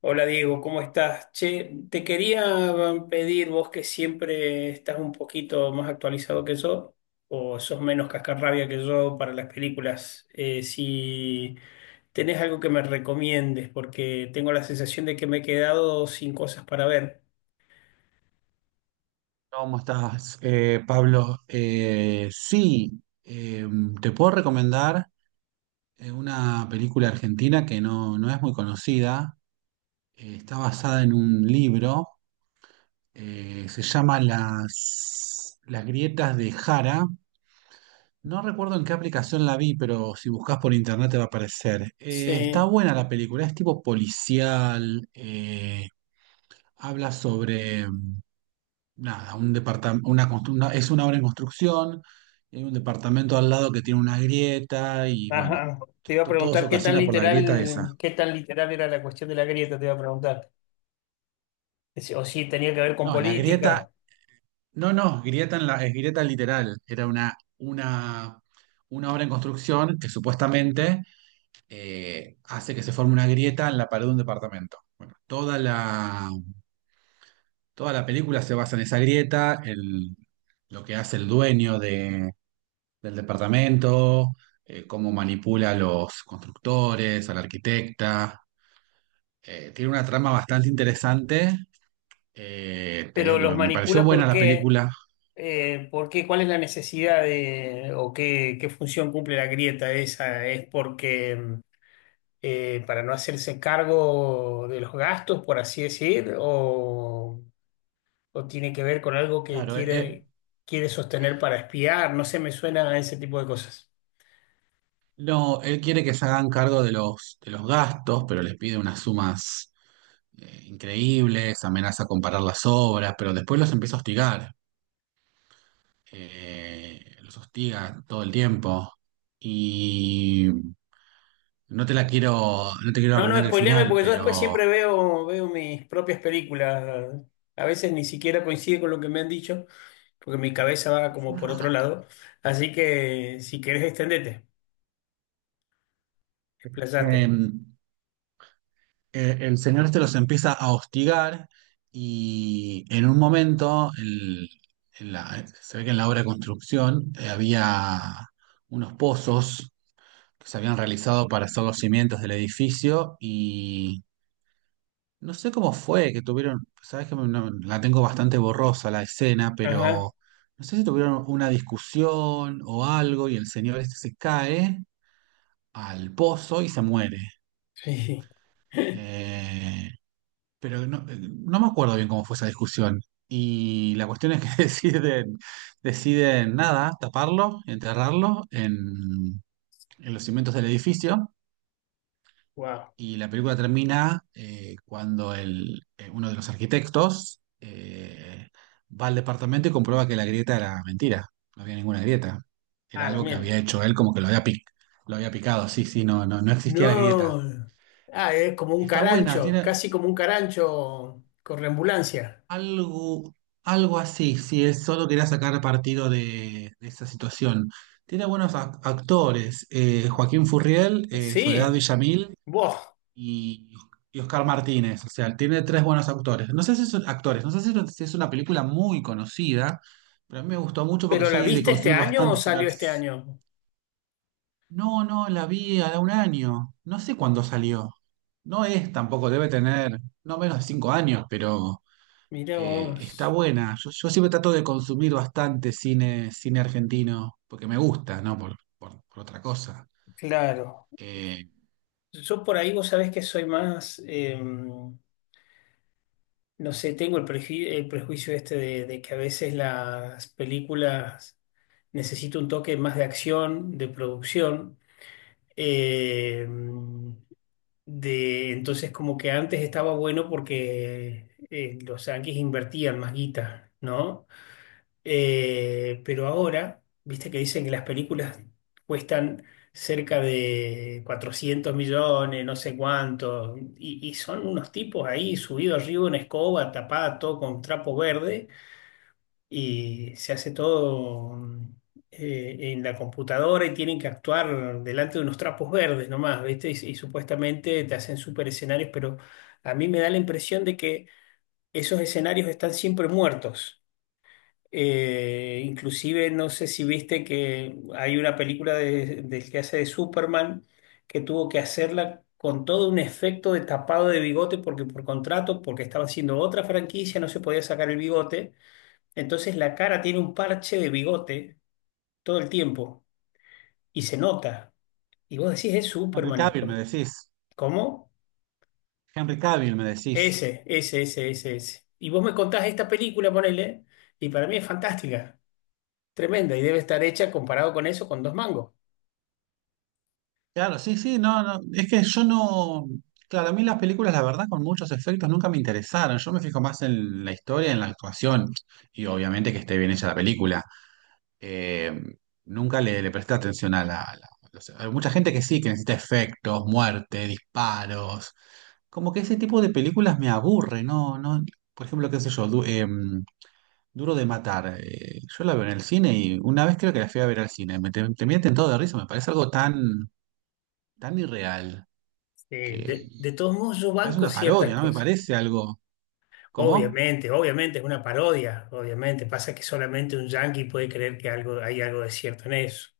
Hola Diego, ¿cómo estás? Che, te quería pedir, vos que siempre estás un poquito más actualizado que yo, o sos menos cascarrabia que yo para las películas, si tenés algo que me recomiendes, porque tengo la sensación de que me he quedado sin cosas para ver. ¿Cómo estás, Pablo? Sí, te puedo recomendar una película argentina que no es muy conocida. Está basada en un libro. Se llama Las grietas de Jara. No recuerdo en qué aplicación la vi, pero si buscas por internet te va a aparecer. Está Sí, buena la película, es tipo policial. Habla sobre nada, un departamento, es una obra en construcción, y hay un departamento al lado que tiene una grieta y bueno, ajá. Te iba a todo se preguntar ocasiona por la grieta esa. Qué tan literal era la cuestión de la grieta, te iba a preguntar. O si tenía que ver con No, la grieta, política. no, no, grieta en la, es grieta literal, era una obra en construcción que supuestamente hace que se forme una grieta en la pared de un departamento. Bueno, toda la película se basa en esa grieta, en lo que hace el dueño del departamento, cómo manipula a los constructores, a la arquitecta. Tiene una trama bastante interesante. Te Pero digo que los me pareció manipula, buena ¿por la qué? película. ¿Por qué? ¿Cuál es la necesidad o qué, qué función cumple la grieta esa? ¿Es porque para no hacerse cargo de los gastos, por así decir, o tiene que ver con algo que Claro, quiere, quiere sostener para espiar? No sé, me suena a ese tipo de cosas. no, él quiere que se hagan cargo de los gastos, pero les pide unas sumas increíbles, amenaza con parar las obras, pero después los empieza a hostigar. Los hostiga todo el tiempo. Y no te la quiero, no te quiero No, no, arruinar el spoileame final, porque yo después pero siempre veo mis propias películas. A veces ni siquiera coincide con lo que me han dicho, porque mi cabeza va como por otro lado. Así que si querés, extendete, explayate. em, el señor este los empieza a hostigar y en un momento se ve que en la obra de construcción había unos pozos que se habían realizado para hacer los cimientos del edificio y no sé cómo fue que tuvieron, sabes que la tengo bastante borrosa la escena, Ajá, pero no sé si tuvieron una discusión o algo y el señor este se cae al pozo y se muere. sí. Eh, Pero no, no me acuerdo bien cómo fue esa discusión. Y la cuestión es que deciden nada, taparlo, enterrarlo en los cimientos del edificio. Wow. Y la película termina cuando uno de los arquitectos va al departamento y comprueba que la grieta era mentira. No había ninguna grieta. Era Ah, la algo que había mierda. hecho él, como que lo había picado. Sí, sí, no, no, no existía la grieta. No. Ah, es como un Está buena, carancho, tiene, casi como un carancho correambulancia. Algo, algo así, si es solo quería sacar partido de esa situación. Tiene buenos actores, Joaquín Furriel, Soledad Sí, Villamil vos. y, y Oscar Martínez. O sea, tiene tres buenos actores. No sé si son actores, no sé si es una película muy conocida, pero a mí me gustó mucho porque ¿Pero la soy de viste este consumir año o bastante cine. salió este año? No, no, la vi hace un año. No sé cuándo salió. No es tampoco, debe tener no menos de 5 años, pero Mirá está vos. buena. Yo siempre trato de consumir bastante cine, cine argentino, porque me gusta, ¿no? Por otra cosa. Claro. Eh, Yo por ahí vos sabés que soy más, no sé, tengo el prejuicio este de que a veces las películas necesitan un toque más de acción, de producción. Eh, entonces, como que antes estaba bueno porque los yanquis invertían más guita, ¿no? Pero ahora, viste que dicen que las películas cuestan cerca de 400 millones, no sé cuánto, y son unos tipos ahí subidos arriba en escoba, tapada todo con trapo verde y se hace todo en la computadora y tienen que actuar delante de unos trapos verdes nomás, ¿viste? Y supuestamente te hacen super escenarios, pero a mí me da la impresión de que esos escenarios están siempre muertos. Inclusive no sé si viste que hay una película del que hace de Superman que tuvo que hacerla con todo un efecto de tapado de bigote porque por contrato, porque estaba haciendo otra franquicia, no se podía sacar el bigote, entonces la cara tiene un parche de bigote todo el tiempo y se nota. Y vos decís, es Henry Superman. Cavill, me decís. ¿Cómo? Henry Cavill, me decís. Ese, ese, ese, ese, ese. Y vos me contás esta película, ponele, y para mí es fantástica, tremenda, y debe estar hecha comparado con eso con dos mangos. Claro, sí, sí, no, no. Es que yo no. Claro, a mí las películas, la verdad, con muchos efectos nunca me interesaron. Yo me fijo más en la historia, en la actuación. Y obviamente que esté bien hecha la película. eh, nunca le presté atención. Hay mucha gente que sí, que necesita efectos, muerte, disparos. Como que ese tipo de películas me aburre, ¿no? No, por ejemplo, qué sé yo, Duro de Matar. Yo la veo en el cine y una vez creo que la fui a ver al cine. Me terminé tentado de risa, me parece algo tan, tan irreal que De todos modos, yo es banco una ciertas parodia, ¿no? Me cosas. parece algo. ¿Cómo? Obviamente, obviamente es una parodia, obviamente. Pasa que solamente un yankee puede creer que hay algo de cierto en eso.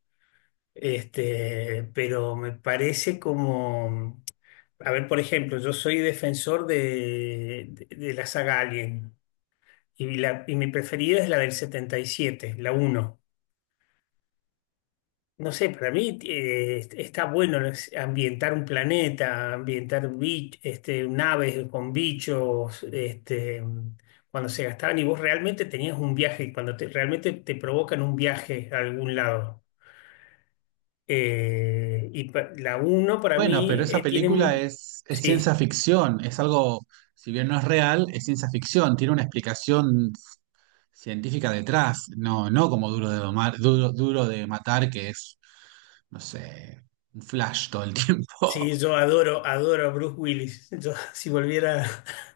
Este, pero me parece como... A ver, por ejemplo, yo soy defensor de la saga Alien y, y mi preferida es la del 77, la uno. No sé, para mí está bueno, ¿no? Es ambientar un planeta, ambientar este, naves con bichos, este, cuando se gastaban y vos realmente tenías un viaje, cuando realmente te provocan un viaje a algún lado. La uno para Bueno, pero mí esa tiene... película es Sí. ciencia ficción, es algo, si bien no es real, es ciencia ficción, tiene una explicación científica detrás, no como Duro de domar, duro de matar, que es, no sé, un flash todo el tiempo. Sí, yo adoro a Bruce Willis. Yo, si volviera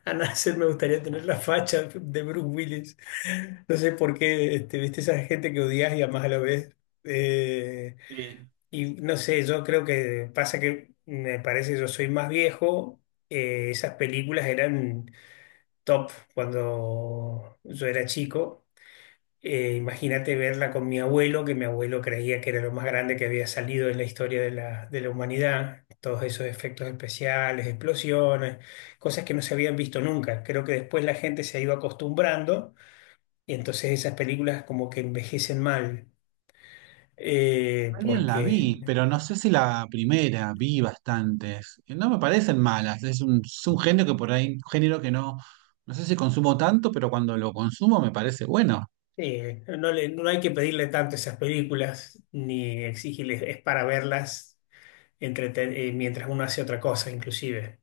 a nacer, me gustaría tener la facha de Bruce Willis. No sé por qué, este, viste, esa gente que odias y amas a la vez. Eh, Sí. No sé, yo creo que pasa que me parece, yo soy más viejo. Eh, esas películas eran top cuando yo era chico. Imagínate verla con mi abuelo, que mi abuelo creía que era lo más grande que había salido en la historia de de la humanidad. Todos esos efectos especiales, explosiones, cosas que no se habían visto nunca. Creo que después la gente se ha ido acostumbrando y entonces esas películas como que envejecen mal, Alguien la vi, porque pero no sé si la primera, vi bastantes. Y no me parecen malas, es un género que por ahí, un género que no sé si consumo tanto, pero cuando lo consumo me parece bueno. No no hay que pedirle tanto a esas películas ni exigirles, es para verlas mientras uno hace otra cosa, inclusive.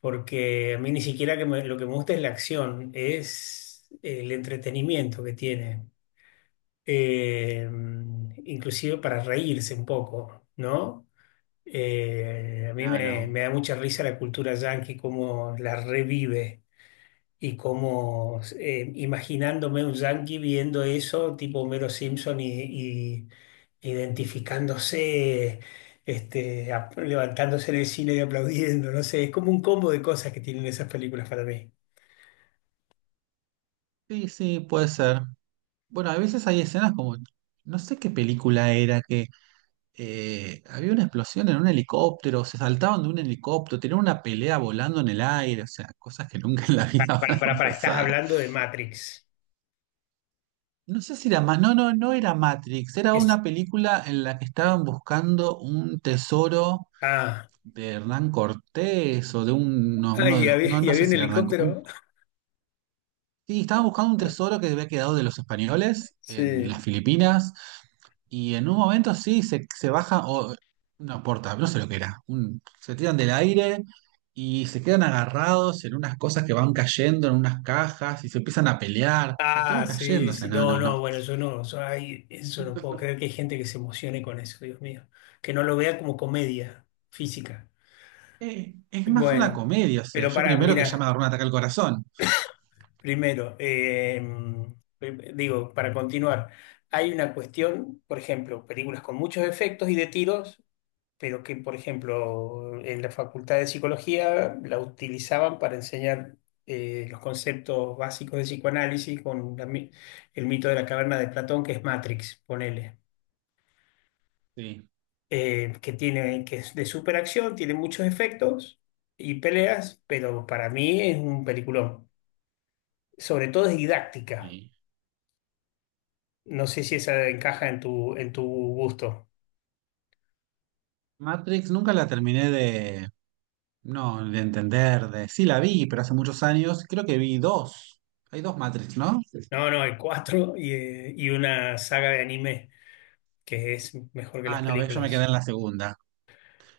Porque a mí ni siquiera lo que me gusta es la acción, es el entretenimiento que tiene. Eh, inclusive para reírse un poco, ¿no? A mí Claro. me da mucha risa la cultura yankee, cómo la revive. Y como imaginándome un yankee viendo eso, tipo Homero Simpson, y identificándose, este, levantándose en el cine y aplaudiendo, no sé, es como un combo de cosas que tienen esas películas para mí. Sí, sí, puede ser. Bueno, a veces hay escenas como, no sé qué película era, que había una explosión en un helicóptero, se saltaban de un helicóptero, tenían una pelea volando en el aire, o sea, cosas que nunca en la vida van a Estás pasar. hablando de Matrix. No sé si era más, no, no, no era Matrix, era Es, una película en la que estaban buscando un tesoro ah, de Hernán Cortés o no, uno de y los, había, no, y no sé había un si era Hernán Cortés. helicóptero. Sí, estaban buscando un tesoro que había quedado de los españoles en las Sí. Filipinas. Y en un momento sí, se baja, o no importa, no sé lo que era, se tiran del aire y se quedan agarrados en unas cosas que van cayendo, en unas cajas, y se empiezan a pelear, o sea, todo Ah, sí, cayendo, o sea, sí, no, no, no, no. no, bueno, yo no, yo, ay, eso no puedo creer que hay gente que se emocione con eso, Dios mío, que no lo vea como comedia física. Es más una Bueno, comedia, o sea, pero yo primero que ya me mira, agarró un ataque al corazón. primero, digo, para continuar, hay una cuestión, por ejemplo, películas con muchos efectos y de tiros, pero que, por ejemplo, en la Facultad de Psicología la utilizaban para enseñar los conceptos básicos de psicoanálisis con el mito de la caverna de Platón, que es Matrix, ponele, Sí, que tiene, que es de superacción, tiene muchos efectos y peleas, pero para mí es un peliculón. Sobre todo es didáctica. sí. No sé si esa encaja en en tu gusto. Matrix nunca la terminé de, no, de entender, de, sí la vi, pero hace muchos años, creo que vi dos. Hay dos Matrix, ¿no? No, no, hay cuatro y una saga de anime que es mejor que Ah, las no, ves, yo me quedé películas. en la segunda.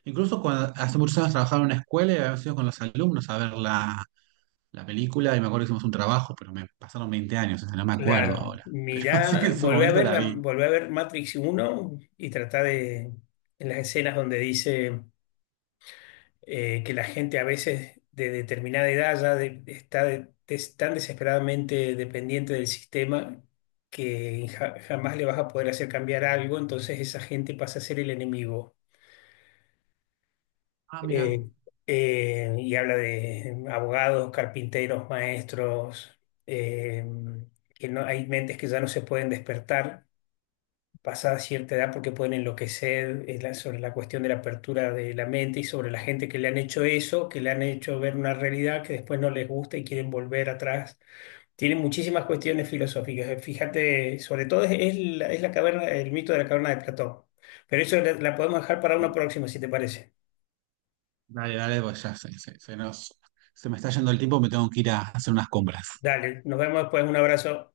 Incluso cuando hace muchos años trabajaba en una escuela y habíamos ido con los alumnos a ver la película y me acuerdo que hicimos un trabajo, pero me pasaron 20 años, o sea, no me acuerdo Claro, ahora. Pero así que mirá, en su momento la vi. volvé a ver Matrix uno y tratá de, en las escenas donde dice... Que la gente a veces de determinada edad tan desesperadamente dependiente del sistema que jamás le vas a poder hacer cambiar algo, entonces esa gente pasa a ser el enemigo. Ah, mira. Eh, y habla de abogados, carpinteros, maestros, eh, que no, hay mentes que ya no se pueden despertar pasada cierta edad porque pueden enloquecer sobre la cuestión de la apertura de la mente y sobre la gente que le han hecho eso, que le han hecho ver una realidad que después no les gusta y quieren volver atrás. Tiene muchísimas cuestiones filosóficas. Fíjate, sobre todo es la caverna, el mito de la caverna de Platón. Pero eso la podemos dejar para una próxima, si te parece. Dale, dale, pues ya se nos, se me está yendo el tiempo, me tengo que ir a hacer unas compras. Dale, nos vemos después. Un abrazo.